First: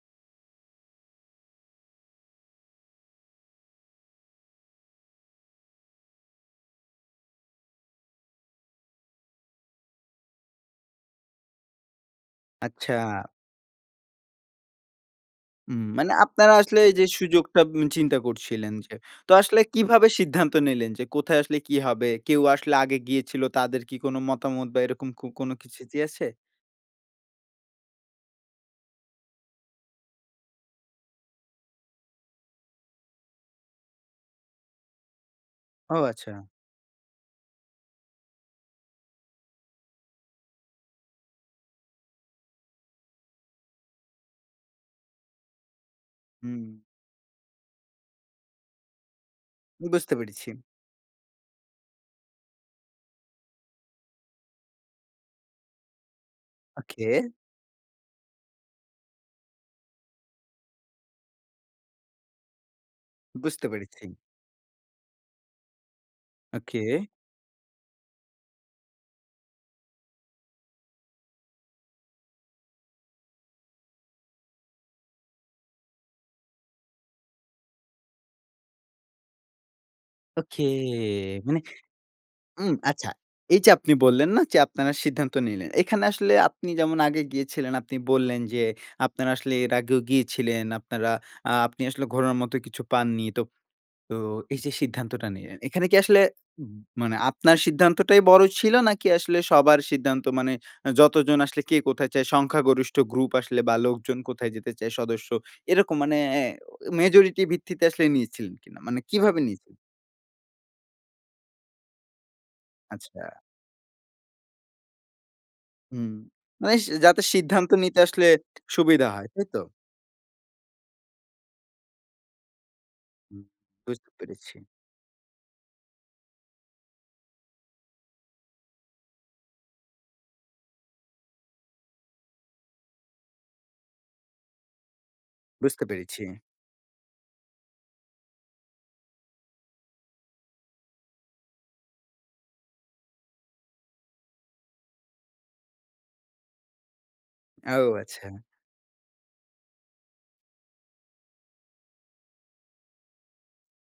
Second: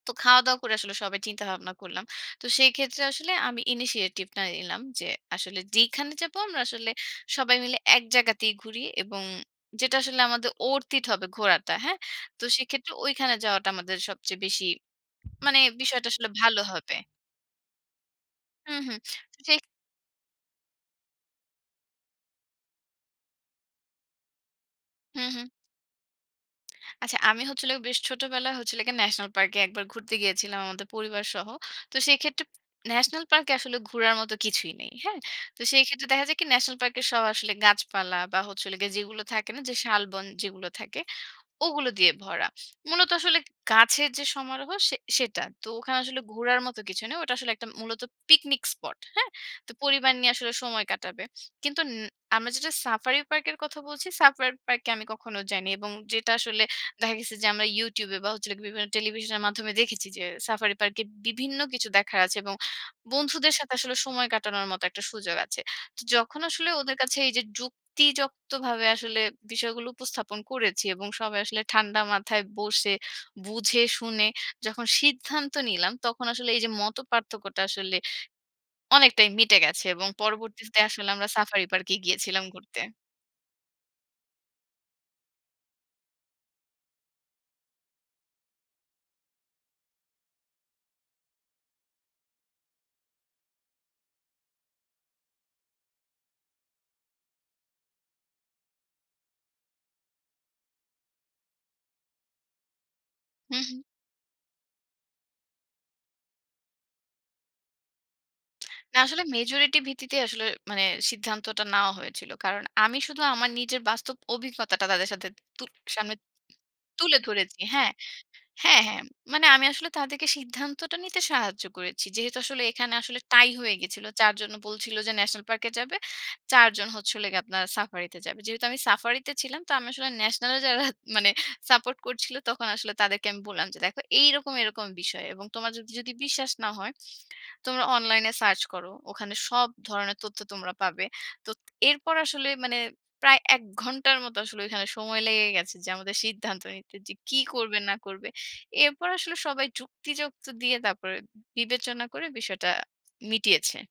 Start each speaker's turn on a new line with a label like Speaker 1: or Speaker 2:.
Speaker 1: তো খাওয়া-দাওয়া করে আসলে সবাই চিন্তা ভাবনা করলাম। তো সেই ক্ষেত্রে আসলে আমি ইনিশিয়েটিভ টা নিলাম যে, আসলে যেইখানে যাবো আমরা আসলে, সবাই মিলে এক জায়গাতেই ঘুরি। এবং যেটা আসলে আমাদের অরথ ইট হবে ঘোরাটা। হ্যাঁ? তো সেক্ষেত্রে
Speaker 2: আচ্ছা।
Speaker 1: ঐখানে যাওয়াটা আমাদের সবচেয়ে বেশি, মানে বিষয়টা
Speaker 2: মানে
Speaker 1: আসলে
Speaker 2: আপনারা
Speaker 1: ভালো
Speaker 2: আসলে
Speaker 1: হবে।
Speaker 2: যে সুযোগটা চিন্তা করছিলেন
Speaker 1: হুম,
Speaker 2: যে,
Speaker 1: হুম।
Speaker 2: তো আসলে
Speaker 1: সেভ
Speaker 2: কিভাবে সিদ্ধান্ত নিলেন যে কোথায় আসলে কি হবে? কেউ আসলে আগে গিয়েছিল তাদের কি কোন মতামত বা এরকম
Speaker 1: হু, হু।
Speaker 2: কোনো কিছু কি আছে?
Speaker 1: আচ্ছা, আমি হচ্ছে বেশ ছোটবেলায় হচ্ছে ন্যাশনাল পার্কে ১ বার ঘুরতে গিয়েছিলাম আমাদের পরিবারসহ। তো সেক্ষেত্রে, ন্যাশনাল পার্কে আসলে ঘুরার মতো কিছুই নেই। হ্যাঁ? তো সেই
Speaker 2: ও!
Speaker 1: ক্ষেত্রে দেখা যায়
Speaker 2: আচ্ছা।
Speaker 1: কি, ন্যাশনাল পার্ক সব আসলে গাছপালা বা হচ্ছে যেগুলো থাকে না, শালবন যেগুলো থাকে ওগুলো দিয়ে ভরা। মূলত আসলে গাছের যে সমারোহ সে সেটা। তো ওখানে আসলে ঘোরার
Speaker 2: হুম।
Speaker 1: মতো কিছু নেই। ওটা আসলে মূলত পিকনিক স্পট। হ্যাঁ? তো
Speaker 2: আমি
Speaker 1: পরিবার
Speaker 2: বুঝতে
Speaker 1: নিয়ে
Speaker 2: পেরেছি।
Speaker 1: আসলে সময় কাটাবে। কিন্তু আমরা যেটা সাফারি পার্কের কথা বলছি, সাফারি পার্কে আমি কখনো যাইনি। এবং যেটা আসলে দেখা
Speaker 2: ওকে।
Speaker 1: গেছে যে, আমরা ইউটিউব বা বিভিন্ন টেলিভিশনের মাধ্যমে দেখেছি যে সাফারি পার্কে বিভিন্ন কিছু দেখার আছে এবং বন্ধুদের
Speaker 2: বুঝতে
Speaker 1: সাথে আসলে
Speaker 2: পেরেছি।
Speaker 1: সময় কাটানোর মত একটা সুযোগ আছে। তো যখন আসলে ওদের
Speaker 2: ওকে।
Speaker 1: কাছে এই যে, যুক্তিযক্তভাবে আসলে বিষয়গুলো উপস্থাপন করেছি এবং সবাই আসলে ঠান্ডা মাথায় বসে বুঝে শুনে যখন সিদ্ধান্ত নিলাম তখন আসলে এই যে মতপার্থক্যটা আসলে অনেকটাই মিটে গেছে। এবং
Speaker 2: ওকে!
Speaker 1: পরবর্তীতে আসলে আমরা
Speaker 2: মানে।
Speaker 1: সাফারি পার্ক এ গিয়েছিলাম
Speaker 2: উম
Speaker 1: ঘুরতে।
Speaker 2: আচ্ছা, এই যে আপনি বললেন না যে আপনারা সিদ্ধান্ত নিলেন। এখানে আসলে আপনি যেমন আগে গিয়েছিলেন আপনি বললেন যে আপনারা আসলে এর আগেও গিয়েছিলেন আপনারা এ্যাঁ আপনি আসলে ঘোরোর মত কিছু পাননি। তো, তো এই যে সিদ্ধান্তটা নিলেন। এখানে কি আসলে মানে আপনার সিদ্ধান্তটাই বড় ছিল, নাকি আসলে সবার সিদ্ধান্ত মানে যতজন আসলে কে কোথায় চায় সংখ্যাগরিষ্ঠ গ্রুপ
Speaker 1: হু,
Speaker 2: আসলে বা
Speaker 1: হু।
Speaker 2: লোকজন কোথায় যেতে চায় সদস্য এরকম মানে এ মেজরিটি ভিত্তিতে আসলে নিয়েছিলেন কিনা?
Speaker 1: না
Speaker 2: মানে
Speaker 1: আসলে
Speaker 2: কিভাবে নিয়েছিলেন?
Speaker 1: মেজরিটি ভিত্তিতে আসলে মানে সিদ্ধান্তটা নেওয়া হয়েছিল। কারণ আমি শুধু
Speaker 2: আচ্ছা।
Speaker 1: আমার নিজের বাস্তব অভিজ্ঞতাটা তাদের সাথে তু
Speaker 2: হু,
Speaker 1: সামনে
Speaker 2: মানে
Speaker 1: তুলে
Speaker 2: যাতে
Speaker 1: ধরেছি।
Speaker 2: সিদ্ধান্ত
Speaker 1: হ্যাঁ
Speaker 2: নিতে আসলে
Speaker 1: হ্যাঁ, হ্যাঁ।
Speaker 2: সুবিধা হয়,
Speaker 1: মানে
Speaker 2: তাই তো?
Speaker 1: আমি আসলে তাদেরকে সিদ্ধান্তটা নিতে সাহায্য করেছি। যেহেতু আসলে এখানে আসলে
Speaker 2: হুম।
Speaker 1: টাই হয়ে গেছিল। ৪ জন
Speaker 2: পেরেছি।
Speaker 1: বলছিল যে ন্যাশনাল পার্কে যাবে। ৪ জন হচ্ছে আপনার সাফারিতে যাবে। যেহেতু আমি সাফারিতে ছিলাম তো আমি আসলে ন্যাশনাল এ যারা সাপোর্ট করছিল তখন আসলে তাদেরকে আমি বললাম যে "দেখো এইরকম এরকম বিষয়। এবং তোমার
Speaker 2: বুঝতে
Speaker 1: যদি
Speaker 2: পেরেছি।
Speaker 1: বিশ্বাস না হয় তোমরা অনলাইন এ সার্চ করো। ওখানে সব ধরনের তথ্য তোমরা পাবে।" তো এরপর আসলে মানে প্রায় ১ ঘন্টার মতো আসলে ওখানে সময় লেগে গেছে যে, আমাদের সিদ্ধান্ত নিতে যে কী করবে
Speaker 2: ও!
Speaker 1: না করবে।
Speaker 2: আচ্ছা।
Speaker 1: এরপর আসলে সবাই যুক্তিযুক্ত দিয়ে তারপরে বিবেচনা করে বিষয়টা মিটিয়েছে।